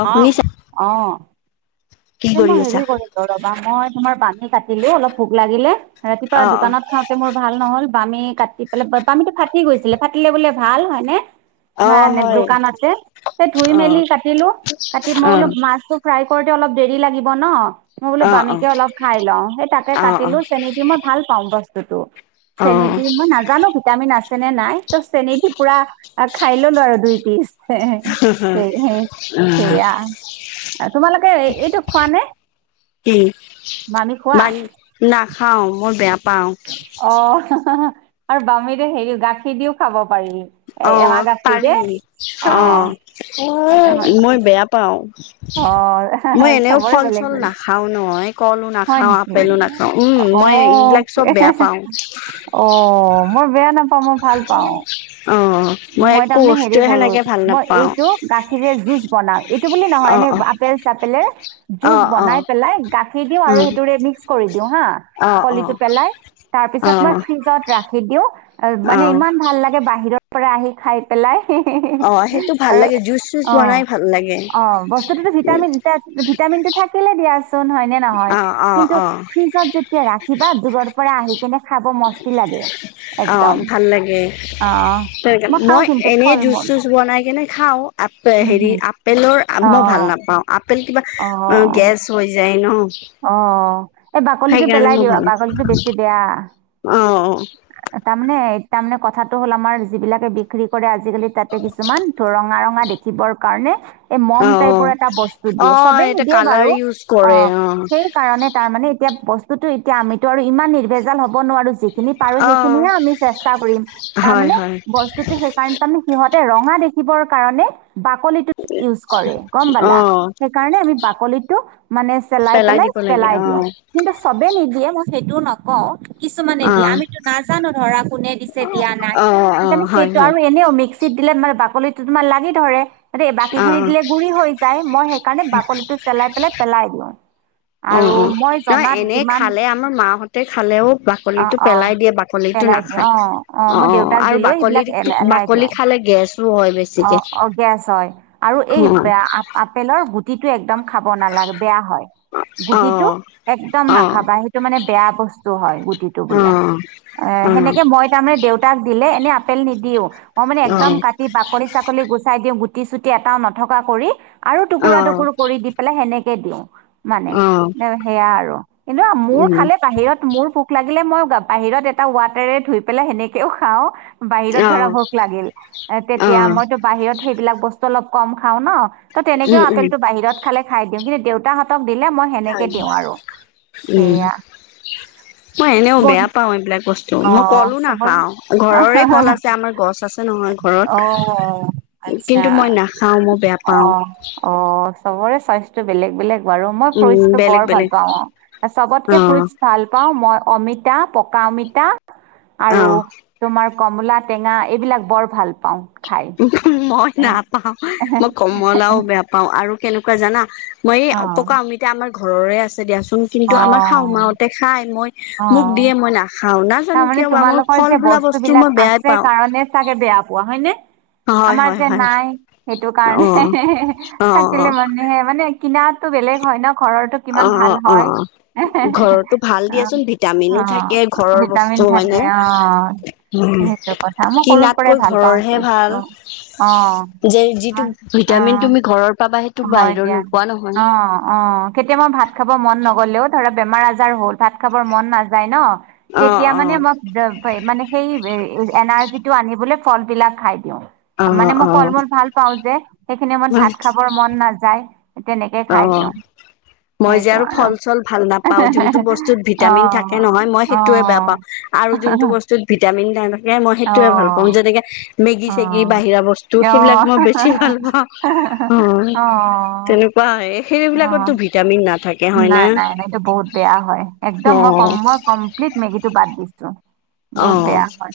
অ আহ শুনিছা অ' কি এ কৰি মই আছা হেৰি কৰিলো ৰবা, মই তোমাৰ পানী কাটিলো অলপ ভোক লাগিলে ৰাতিপুৱা অ অ দোকানত খোৱাটো মোৰ ভাল নহ'ল, বামী কাটি পেলাই বামীটো ফাটি গৈছিলে, ফাটিলে বোলে ভাল হয়নে? অ মানে এ হয় দোকানতে, সেই ধুই অ মেলি কাটিলো কাটি মই অ বোলো মাছটো ফ্ৰাই কৰোতে অলপ দেৰি লাগিব ন। মই বোলো অ অ বামীকে অলপ খাই লওঁ সেই তাকে অ অ কাটিলো চেনি দি মই ভাল পাওঁ বস্তুটো। অ চেনি দি অ মই নাজানো ভিটামিন আছে। আছেনে নাই তো চেনী দি পোৰা খাই ললো আৰু দুই পিচ। হে হে সেই হে সেইয়া তোমালোকে ই। খোৱা নে কি মামি খোৱা। খাওঁ মই বেয়া। পাও অহ হাহা আৰু বামীদি হেৰি গাখীৰ দিও খাব পাৰি। এ অ এমাহ গাখীৰ পাৰি যে অ সেইটো হয় মই বেয়া পাওঁ। অ', মই এনেও চবৰে ফল বেলেগ চল বেলেগ নাখাও নহয় কলো হয় নাখাও আপেলো নাখাও উম মই। এইবিলাক। চব এ হে বেয়া হে পাও অ মই বেয়া নাপাওঁ মই ভাল পাওঁ। অ মই একো তামানে হেৰি বস্তুৱে কৰো সেনেকে ভাল মই নাপাও এইটো গাখিৰে জুচ বনাও এইটো বুলি নহয় অ এনে অ আপেল চাপেল। অ জুচ অ অ বনাই পেলাই গাখীৰ দিও আৰু সেইটোৰে মিক্স কৰি দিও হা অ বলি। পেলাই তাৰ অ পিছত মই ফিৰিছত ৰাখিদিও আৰু অ অ মানে ভাল লাগে বাহিৰত। পৰা আহি খাই পেলাই সি সি। অ সেইটো ভাল আৰু লাগে জুচ চুচ অ বনাই ভাল লাগে অ বস্তুটোতো ভিটামিন এতিয়া ভিটামিনটো থাকে। দিয়াচুন হয়নে নহয় অ অ কিন্তু অ ফিৰিচত যেতিয়া ৰাখি। বা দূৰৰ পৰা আহি কেনে খাব মস্তি লাগে। অঁহ একদম ভাল লাগে। অ খাওঁ মই কিন্তু এনেই ফল জুচ মূল চুচ বনাই কেনে খাও আপ উম হেৰি হুম আপেলৰ অ মই ভাল নাম। [unintelligible] পাওঁ আপেল কিবা অহ গেছ হৈ যায়। ন অহ এই বাকলিটো সেইকাৰণে পেলাই দিবা বাকলিটো বেছি বেয়া। অহ অহ। তামানে তামানে কথাটো হল আমাৰ যিবিলাকে বিক্ৰী কৰে আ আজিকালি তাতে কিছুমান ৰঙা ৰঙা দেখিবৰ কাৰণে এই মম অ অ টাইপৰ এটা বস্তু অ দিয়ে চবে। এটা কালাৰ ইউজ কৰে অহ সেই কাৰণে তাৰ মানে এতিয়া বস্তুতটো এতিয়া আমিতো আৰু ইমান নিৰ্ভেজাল হ'ব নোৱাৰো। যিখিনি পাৰো অ সেইখিনিহে আমি চেষ্টা কৰিম তাৰ হয় মানে হয় বস্তুটো সেইকাৰণে তামানে সিহঁতে ৰঙা দেখি। দেখিবৰ কাৰণে। বাকলিটোত ইউজ কৰে গম অ পালা সেইকাৰণে আমি বাকলিটো মানে। পেলাই পেলাই দিব লাগে পেলাই অ দিওঁ কিন্তু চবে নিদিয়ে মই সেইটো নকওঁ। কিছুমানে অ দিয়া আমিতো নাজানো ধৰা কোনে দিছে দিয়া নাই। অ অ সেইকাৰণে হয় সেইটো হয় আৰু এনেও মিক্সিত দিলে মানে বাকলিটো তোমাৰ লাগি ধৰে। তাতে বাকী অ খিনি অ দিলে গুৰি হৈ যায় মই সেইকাৰণে বাকলিটো চেলাই পেলাই পেলাই দিওঁ। অহ আৰু অহ মই নহয় জনাত এনেই যিমান খালে আমাৰ মাহঁতে খালেও অ বাকলিটো অ পেলাই দিয়ে বাকলি। পেলাই দিওঁ নাখায় অ অ মই অহ অহ দেউতাক আৰু দিলো বাকলি সেইবিলাক এ এলাই বাকলি দিওঁ খালে গেছো হয় অ বেছিকে। অ গেছ হয় আৰু অ এই বেয়া আ আপেলৰ গুটিটো একদম খাব নালাগে বেয়া হয়। অ গুটিটো একদম অ নাখাবা সেইটো মানে বেয়া বস্তু হয় গুটিটো অ বোলে। অহ অ সেনেকে মই তাৰমানে দেউতাক দিলে। এনে আপেল নিদিও মই মানে একদম কাটি বাকলি চাকলি গুচাই দিওঁ গো গুটি চুটি এটাও নথকা কৰি আৰু টুকুৰা টুকুৰ অ কৰি দি পেলাই সেনেকে দিওঁ। মানে অ অ সেয়া আৰু কিন্তু মোৰ উম খালে বাহিৰত মোৰ পোক লাগে। থাকিলে মইয়ো খাম বাহিৰত এটা ৱাটাৰে ধুই পেলাই সেনেকেও খাওঁ। বাহিৰত অ ধৰা ভোক লাগিল এ অ তেতিয়া মইতো বাহিৰত সেইবিলাক বস্তু অলপ কম খাওঁ ন। তো' তেনেকেও উম উম আপেলটো বাহিৰত খালে খাই দিওঁ কিন্তু দেউতাহত। উম। সেয়া মই এনেও বন বেয়া পাও এইবিলাক বস্তু। ত অ মই কলো চবৰে নাখাও ঘৰৰে কল আছে আমাৰ গছ আছে নহয় ঘৰত। অ', আচ্ছা কিন্তু মই নাখাওঁ মই বেয়া পাওঁ। অ', অ চবৰে চইচ টো বেলেগ বেলেগ বাৰু মই উম ফ্ৰুইটচটো বেলেগ বৰ ভাল বেলেগ পাও অ অ চবতকে ফ্ৰইটছ ভাল পাও মই অমিত তা পকা অমিতা অ আৰু তোমাৰ কমলা টেঙা এইবিলাক বৰ ভাল পাওঁ খাই মই অ', নাপাও মই কমলাও বেয়া পাও আৰু কেনেকুৱা জানা মই অ', পকা অমিতা আমাৰ ঘ ঘৰৰে আছে দিয়াচোন কিন্তু আমাৰ শাহু মাত হতে খাই মই মোক দিয়ে অ', মই নাখ খাও নাজানো তাৰমানে কিয় বা মোৰ তোমালোকৰ ফল যে বোলা বস্তু বস্তুবিলাক মই বেয়াই আছে পাওঁ কাৰণে চাগে বেয়া পোৱা হয়নে? হয় আমাৰ হয় যে হয় নাই সেইটো অ কাৰণে অ থাকিলে মানুহে মানে কিনাতো বেলেগ হয় ন ঘৰৰটো অ কিমান অ ভাল অ হয় হুে হুে ঘৰতো ভাল দিয়াচোন ভিটামিনো থাকে অহ অহ ঘৰৰ ভিটামিন বস্তু থাকে হয়নে অহ সেইটো কথা মই সৰুৰ পৰাই কিনাতকৈ ভাল পাওঁ ঘৰৰহে ভাল যে অহ যিটো ভিটামিন তুমি ঘৰৰ পাবা সেইটো অহ হয় বাহিৰৰ দিয়া নোপোৱা নহয় অহ অহ কেতিয়াবা ভাত ভাত খাব মন নগলেও ধৰা বেমাৰ আজাৰ হ'ল ভাত খাব মন নাযায় ন অ তেতিয়া মানে মই মানে সেই এনাৰ্জি টো আনিব ফল বিলাক খাই দিওঁ মানে মই ফল অ মূল ভাল পাওঁ যে সেইখিনি মই অ ভাত খাবৰ মন নাযায় তেনেকে খাই অ অ দিওঁ মই যে আৰু ফল চল ভাল নাপাওঁ যোনটো বস্তুত অ', ভিটামিন থাকে নহয় মই সেইটোয়ে বে অ', নেপাওঁ আৰু যোনটো বস্তুত ভিটামিন নাথাকে মই অ', অ', সেইটোয়ে ভাল পাওঁ যেনেকে মেগী অ', চেগী বাহিৰা বস্তু সেইবিলাক মই বেছি ভাল পাওঁ অ', তেনে অ'। সেইবিলাকতো ভিটামিন নাথাকে নাই হয়না নাই নাই এইটো বহুত বেয়া হয় একদম অ মই কম মই কমপ্লিট মেগীটো বাদ দিছো অ বহুত বেয়া হয়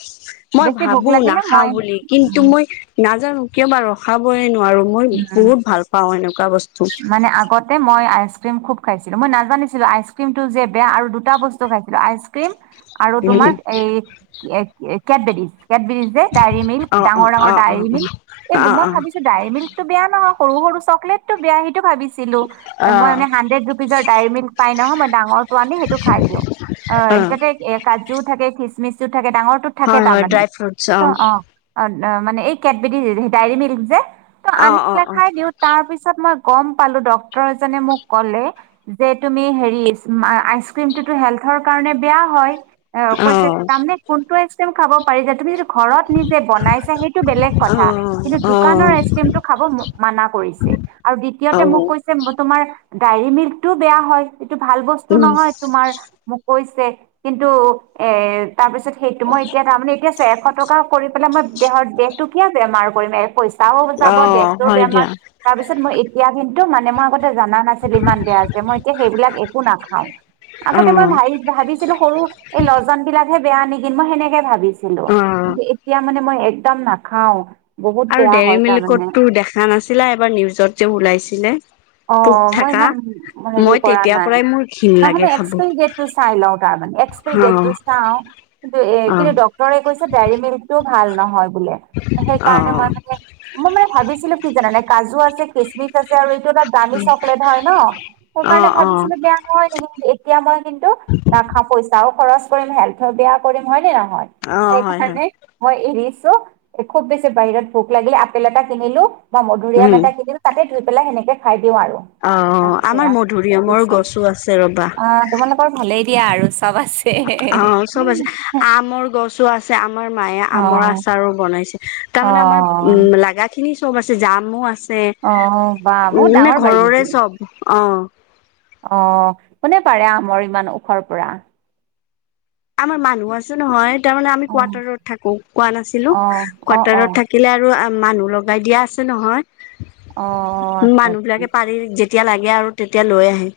মই বেছি ভোক ভাবো লাগিলে নাখাওঁ মই বুলি কিন্তু উম মই নাজানো কিয় বা ৰখাবই নোৱাৰো মই উম বহুত ভাল পাও এনেকুৱা বস্তু মানে আগতে মই আইচ ক্ৰীম খুব খাইছিলো মই নাজানিছিলো আইচ ক্ৰীমতটো যে বেয়া আৰু দুটা বস্তু খাইছিলো আইচ ক্ৰীম আৰু তোমাৰ উম এই কেটবেদিজ কেটবিৰিজ যে ডায়ৰী মিল্ক অ অ ডাঙৰ ডাঙৰ অ অ ডায়ৰী মিল্ক অ এইবোৰ অ মই ভাবিছো ডায়েৰ মিল্কতটো বেয়া নহয়। সৰু সৰু চকলেটটো বেয়া। সেইটো ভাবিছিলো অ মই মানে হাড্ৰেড ৰুপিজৰ ডায়ৰী মিল্ক পাই নহয় মই ডাঙৰটো আনি সেইটো খাই দিওঁ অ সেই তাতে এ কাজুও থাকে খিচমিচ ডাঙৰ টোত থাকে হয় তাৰ হয় মানে ড্ৰাই ফ্ৰুটছ অ অ মানে এই কেটবেট ডায়েৰিক মিল্ক যে ত' অ', আনি পেলাই অ', খাই দিও তাৰ পিছত মই গম পালোঁ ডক্তৰ এজনে মোক কলে যে তুমি হেৰী আইচক্ৰীম টো ত হেল্থৰ কাৰণে বেয়া হয় অ কৈছে তামানে কোনটো এক্সট্ৰেমত খাব পাৰি তুমি যদি ঘৰত নিজে বনাইছে সেইটো বেলেগ কথা কিন্তু দোকানৰ আইচ ক্ৰীম টো খাব মানা কৰিছে আৰু দ্বিতীয়তে মোক কৈছে তোমাৰ ডায়েৰী মিল্কটোও বেয়া হয় এইটো ভাল বস্তু নহয় তোমাৰ মোক কৈছে কিন্তু এ তাৰপিছত সেইটো মই এতিয়া তাৰমানে এতিয়া এশ টকা কৰি পেলাই মই দেহত দেহটো কিয় বেমাৰ কৰিম এক পইচা পইছা যাব অ', দেহতও হয় বেমাৰ দিয়া তাৰ পিছত মই এতিয়া কিন্তু মানে মই আগতে জানা নাছিল ইমান বেয়া যে মই এতিয়া সেইবিলাক একো নাখাও আগতে মই অ', ভ ভাবিছিলো সৰু এই লজন বিলাক বেয়া নেকি মই সেনেকে ভাবিছিলো অ', কিন্তু এতিয়া মানে মই একদম নাখাও বহুত আৰু বেয়া ডেৰী হয় তাৰমানে মিল্কতো দেখা নাছিলা এবাৰ নিউজত যে ওলাইছিলে অ পোক মই থাকা ইমান হেৰি মই কৰা তেতিয়াৰ নাই পৰাই মোৰ ঘিণ নহ লাগে খাব অ', এক্সপেৰি দেট টো চাই লওঁ তাৰ এক্সপাই দেটটো চাও কিন্তু এ অ', কিন্তু ডক্তৰে কৈছে দেৰি মিল্ক টো ভাল নহয় বোলে সেইকাৰণে অ', মই মানে মই মানে ভাবিছিলো কি জানানে কাজু আছে কেচমিচ আছে আৰু এইটো দামি চকলেট হয় ন সেইকাৰণে অ', অ', ভাবিছিলো বেয়া নহয় নে এতিয়া মই কিন্তু নাখাও পইচা খৰচ কৰিম হেল্থ টো বেয়া কৰিম হয়নে নহয় অ', সেই হয়, হয় কাৰণে খুব বেছি বাহিৰত ভোক লাগিলে আপেল এটা কিনিলো বা মধুৰিআম উম, এটা কিনিলো তাতে ধূই পেলাই সেনেকে দিও আৰু অ', আমাৰ সেয়া অ মধুৰিআমৰ গছো আছে ৰ'বা তোমালোকৰ ভালেই দিয়া আৰু চব আছে। অ চব আছে আমৰ গছো আছে আম আমাৰ মায়ে আমৰ অ', আচাৰো বনাইছে তাৰ মানে আমাৰ উম অ', লাগা খিনি চব আছে জামো আছে অহ বা উম বহুত মানে ডাঙৰ বাৰী ঘৰৰে নেকি চব অ কোনে পাৰে আমৰ ইমান ওখৰ পৰা আমাৰ মানুহ আছে নহয় তাৰমানে আমি অ', কুৱাতাৰত থাকো কোৱা নাছিলোঁ অ', তোমাক অ', অ', কুৱাতাৰত থাকিলে আৰু মানুহ লগাই দিয়া আছে অ', নহয় আচ্ছা মানুহ আচ্ছা বিলাকে পাৰি যে যেতিয়া লাগে আৰু তেতিয়া লৈ আহে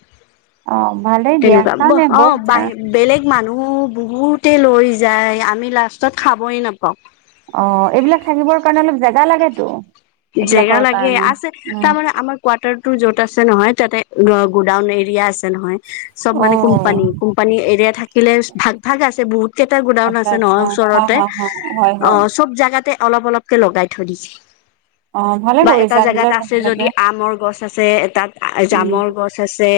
অ', ভালেই দিয়া তেনেকুৱা তাৰমানে অ বহুত জা বাহ বেলেগ মানুহ বহুতে লৈ যায় আমি লাষ্টত খাবই নাপাওঁ অ এইবিলাক থাকিবৰ কাৰণে অলপ জেগা লাগেতো জেগা এইবিলাকৰ লাগে কাৰণে আছে উম, তাৰমানে আমাৰ কোৱাতাৰটো টো য'ত আছে নহয় তাতে অ গুডাউন এৰিয়া আছে নহয় চব মানে অ'। কোম্পানী কোম্পানী এৰিয়া থাকিলে ভাগ ভাগ আছে বহুত কেইটা গোডাউন আচ্ছা আছে আচ্ছা নহয় হা ওচৰতে হা হা হয় অ হয় চব জেগাতে অলপ অলপকে লগাই থৈ দিছে অ ভাল বা এটা জেগাত আছে যদি আমৰ গছ আছে তাত উম জামৰ গছ আছে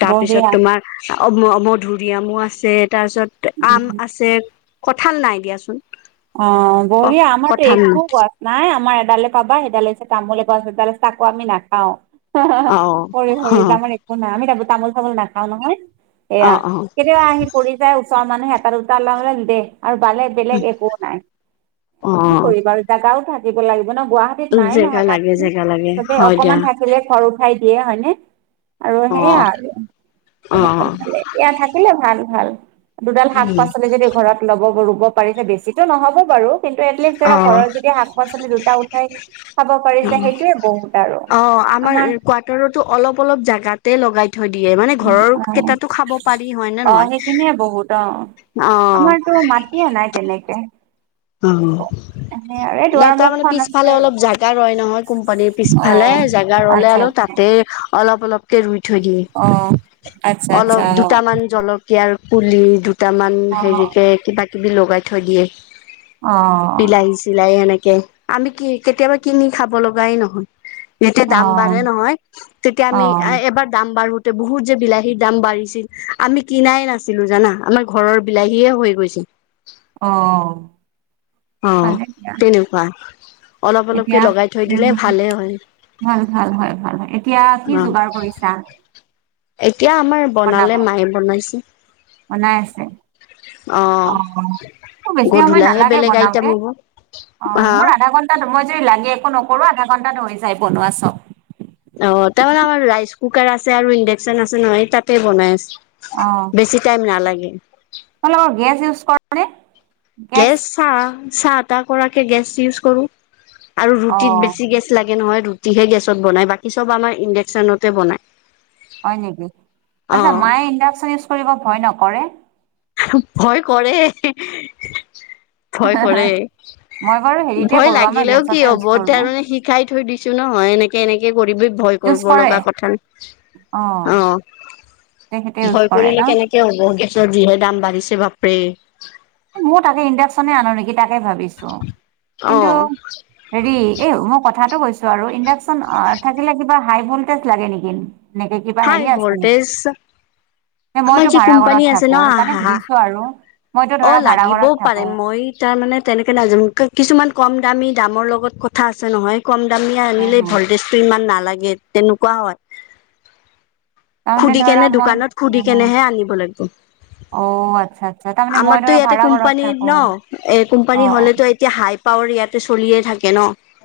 তাৰপিছত বঢ়িয়া ছত তোমাৰ অ মধূৰিআমো আছে তাৰপিছত আম উম আছে কঁঠাল নাই দিয়াচোন অ বঢ়িয়া আমাৰতো কঁঠাল একো নাই গছ নাই আমাৰ সেডালে পাবা সেইডাল হৈছে তামোল এ গছ এডাল চাকো আমি নাখাও অ সৰি অ সৰি যামৰ একো নাই আমি যাবো তামোল চামোল নাখাও নহয় সেয়া অ কেতিয়াবা আহি পৰি যায় ওচৰৰ মানুহ হেতাত দুটা ল দে আৰু বেলেগ বেলেগ একো নাই অ কি অ কৰিবা আৰু জাগাও থাকিব লাগিব ন গুৱাহাটীত নাই জেগা নহয় লাগে মাটি জেগা লাগে চবে হয় দিয়া অকমান থাকিলে ঘৰ উঠাই দিয়ে হয়নে আৰু অ সেইয়া আৰু অ তেনেকে ভালে এয়া থাকিলে ভাল ভাল দুডাল শাক উম পাচলি যদি ঘৰত লব ৰুব পাৰিছে বেছিটো নহব বাৰু কিন্তু এটলিষ্ট অ ধৰা ঘৰত যদি শাক পাচলি দুটা উঠাই খাব পাৰিছে সেইটোয়ে বহুত আৰু অ আমাৰ কোৱাটাৰটো অলপ অলপ জাগাতে লগাই থৈ দিয়ে মানে ঘৰৰ অ', কেইটাতো খাব পাৰি হয় নে অ', নহয় সেইখিনিয়ে বহুত অ', অ আমাৰতো মাটিয়ে নাই তেনেকে অ একো। সেই আৰু এই ন দুৱাৰ তাৰ মানে মুখখন আছে পিছফালে আৰু। অলপ জোগা ৰয় নহয় কোম্পানীৰ পিছফালে অ', জোগা ৰলে আচ্ছা অলপ আচ্ছা তাতে অলপ অলপকে ৰুই থৈ অ', দিয়ে আচ্ছা আচ্ছা অলপ দুটামান জল কীয়াৰ পুলি দুটামান অ', হেৰিকে কিবা কিবি লগাই থৈ দিয়ে অ', অ', বিলাহী চিলাহী এনেকে আমি কি কেতিয়াবা কিনি খাব লগাই নহয় যেতিয়া দাম অ', বাঢ়ে নহয় তেতিয়া আমি অ', এবাৰ দাম বাঢ়োতে বহুত যে বিলাহীৰ দাম বাঢ়িছিল আমি কিনাই নাছিলো জানা আমাৰ ঘৰৰ বিলাহীয়ে হৈ গৈছিল অ অ ভালে দিয়া তেনেকোৱা অলপ অলপকে এতিয়া লগাই থৈ দিলে উম। ভালে হয় ভাল ভাল হয় ভাল হয় এতিয়া কি অ যোগাৰ কৰিছা এতিয়া আমাৰ বনাব বনালে মায়ে বনাইছে বনাই আছে অ অ বেছি সময় গধূলাহে নালাগে বেলেগ বনাব আইটেম হয়নে হ'ব অ হা মোৰ আধা ঘন্টাই যদি লাগে একো ন সৰু আধা ঘণ্টা হৈ যায় বনোৱা চব অ তাৰমানে আমাৰ ৰাইচ কুকাৰ আছে আৰু ইণ্ডাকচন আছে নহয় তাতে বনাই অ আছো বেছি টাইম নালাগে তোমালোকৰ গেছ ইউজ কৰা নে? গেছ চাহ চাহ তাহ কৰাকে গেছ ইউজ কৰো আৰু অ ৰুটিত বেছি গেছ লাগে। নহয়, ৰুটি হে গেছত বনাই, বাকী চব আমাৰ ইণ্ডাকচনতে বনাই। হয় নেকি। অ আচ্ছা মায়ে ইণ্ডাকচন ইউজ কৰিব ভয় নকৰে? ভয় কৰে ভয় কৰে। মই বাৰু হেৰিতে ভয় কৰো আমাৰ লাগিলেও কি গেছতে ইউজ হ'ব কৰো তাৰমানে শিকাই থৈ দিছো নহয়, এনেকে এনেকে কৰিবি ভয় ইউজ কৰিব কৰে লগা কথা অ। তেখেতে ইউজ ভয় কৰে কৰিলে ন কেনেকে হ'ব, গেছৰ যহে দাম বাঢ়িছে বাপৰে। মোৰ তাতে ইণ্ডাকশ্যনে আনো নেকি। তাকে ভাবিছো। অ কিন্তু হেৰি এই মই কথাটো কৈছো আৰু ইণ্ডাক ইণ্ডাক্সন থাকিলে কিবা হাই ভলটেজ লাগে নেকি, এনেকে কিবা হাই হেৰি আছে নেকি? ভল্টেজ আমাৰ মইতো যি ভাড়া কোম্পানী ঘৰত আছে থাকো। সেইকাৰণে ন সুধিছো আৰু মইতো অ ধৰা ভাড়া ঘৰত লাগিবও পাৰে থাকো মই তাৰ মানে তেনেকে নাজান কিছু ইমান কম দামী দামৰ লগত কথা আছে নহয় কম দামী হা আনিলে হা ভল্টেজ টো ইমান নালাগে। তেনেকোৱা হয়। তাৰমানে সুধি ধৰা কেনে মই দোকানত সুধি উম কেনেহে আনিব লাগিব। অ আচ্ছা আচ্ছা তাৰমানে মই আমাৰতো ধৰা ইয়াতে ভাড়া ঘৰত কোম্পানী থাকো ন, এ অ কোম্পানী হলেতো অ এতিয়া হাই পাৱৰ ইয়াতে চলিয়ে থাকে ন।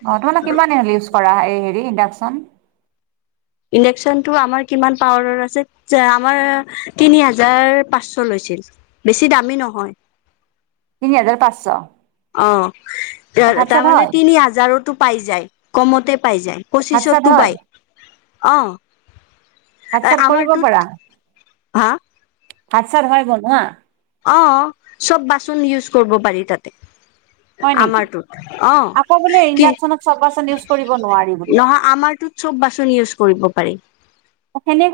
অ তোমালোক কিমান হ ইউজ কৰা এই হেৰি ইণ্ডাকচন? ইণ্ডাকচন টো আমাৰ কিমান পাৱাৰৰ আছে। আমাৰ তিনি হাজাৰ পাঁচশ লৈছে। বেছি দামী নহয়। তিনি হাজাৰ পাঁচশ। অ ভাত তাৰ চাত মানে হয় তিনি হাজাৰো পাই যায়, কমতে পাই যায়, ভাত চাত পঁচিছৰটো হয় পাই, অ'। ভাত-চাত কৰিব আমাৰটোত পাৰা, হা ভাত চাত হয় বনোৱা? অ চব বাচন ইউজ কৰিব পাৰি তাতে। হয় নেকি আমাৰটোত, অ আকৌ বোলে কি ইণ্ডাকচনত চব বাচন ইউজ কৰিব নোৱাৰি বোলে নহয় আমাৰ ত চব বাচন ইউজ কৰিব পাৰি। [inaudible]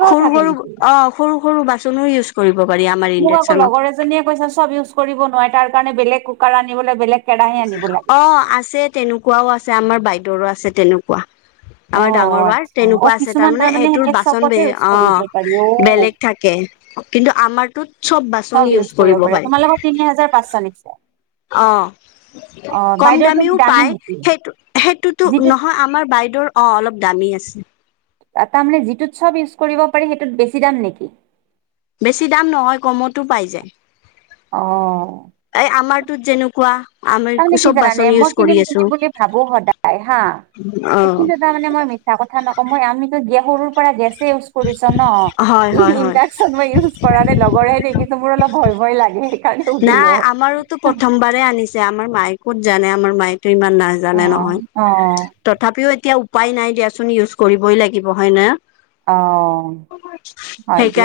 সৰু থাকে সৰু নেকি? অ সৰু সৰু বাচনো ইউজ কৰিব। পাৰি আমাৰ মোক আকৌ ইণ্ডাকচনত লগৰ এজনীয়ে কৈছে চব ইউজ কৰিব নোৱাৰে। তাৰ কাৰণে বেলেগ কুকাৰ আনিবলে বেলেগ কেৰাহী আনিব লাগিব। অ আছে। তেনেকুৱাও আছে আমাৰ বাইদেউৰো আছে তেনেকুৱা। [inaudible] আমাৰ ডাঙৰ বাৰ আচ্ছা অ' তেনেকুৱা আছে কিছুমান তাৰমানে। সেইটোৰ সেনে বাচন বে চবতে ইউজ কৰিব পাৰি অ বেলেগ থাকে। কিন্তু আমাৰটোত চব বাচন ইউজ কৰিব পাৰে পাৰি। তোমালোকৰ তিনি হাজাৰ পাঁচশ নিছে অ। অ' কম বাইদেউৰটো কি দামীও দামী পায়। নেকি? সেইটো সেইটোতো যিটোত নহয় আমাৰ বাইদেউৰ অ অলপ, দামী আছে। তাৰমানে যিটোত চব ইউজ কৰিব পাৰি সেইটোত বেছি দাম নিকি? বেছি দাম নহয় কমতো পাই যায়। অ। এই আমাৰটোত যেনেকুৱা আমি তাৰমানে কি চব জানানে বাচন ইউজ মই কৰি কিনিম আছো কিনিম বুলি ভাবো সদায় হা। অ এই কিন্তু তাৰ মানে মই মিছা কথা নকওঁ। মই আমি কৈ সৰুৰ পৰাই গেছে ই কৰিছো ন, হয় ইন হয় হয় ইণ্ডাকচন মই ইউছ কৰা নাই লগৰে দে - মোৰ অলপ ভয় ভয় লাগে। সেইকাৰণে সুধিলো। নাই আমাৰোতো প্ৰথমবাৰে আনিছে। আমাৰ মায়ে কত জানে আমাৰ মায়ে ইমান অ নাজানে নহয়। অ তথাপিও এতিয়া উপাই নাই দিয়াচোন ইউজ কৰিবই লাগিব হয় ন। অ, হয় দিয়া। সেইকাৰণে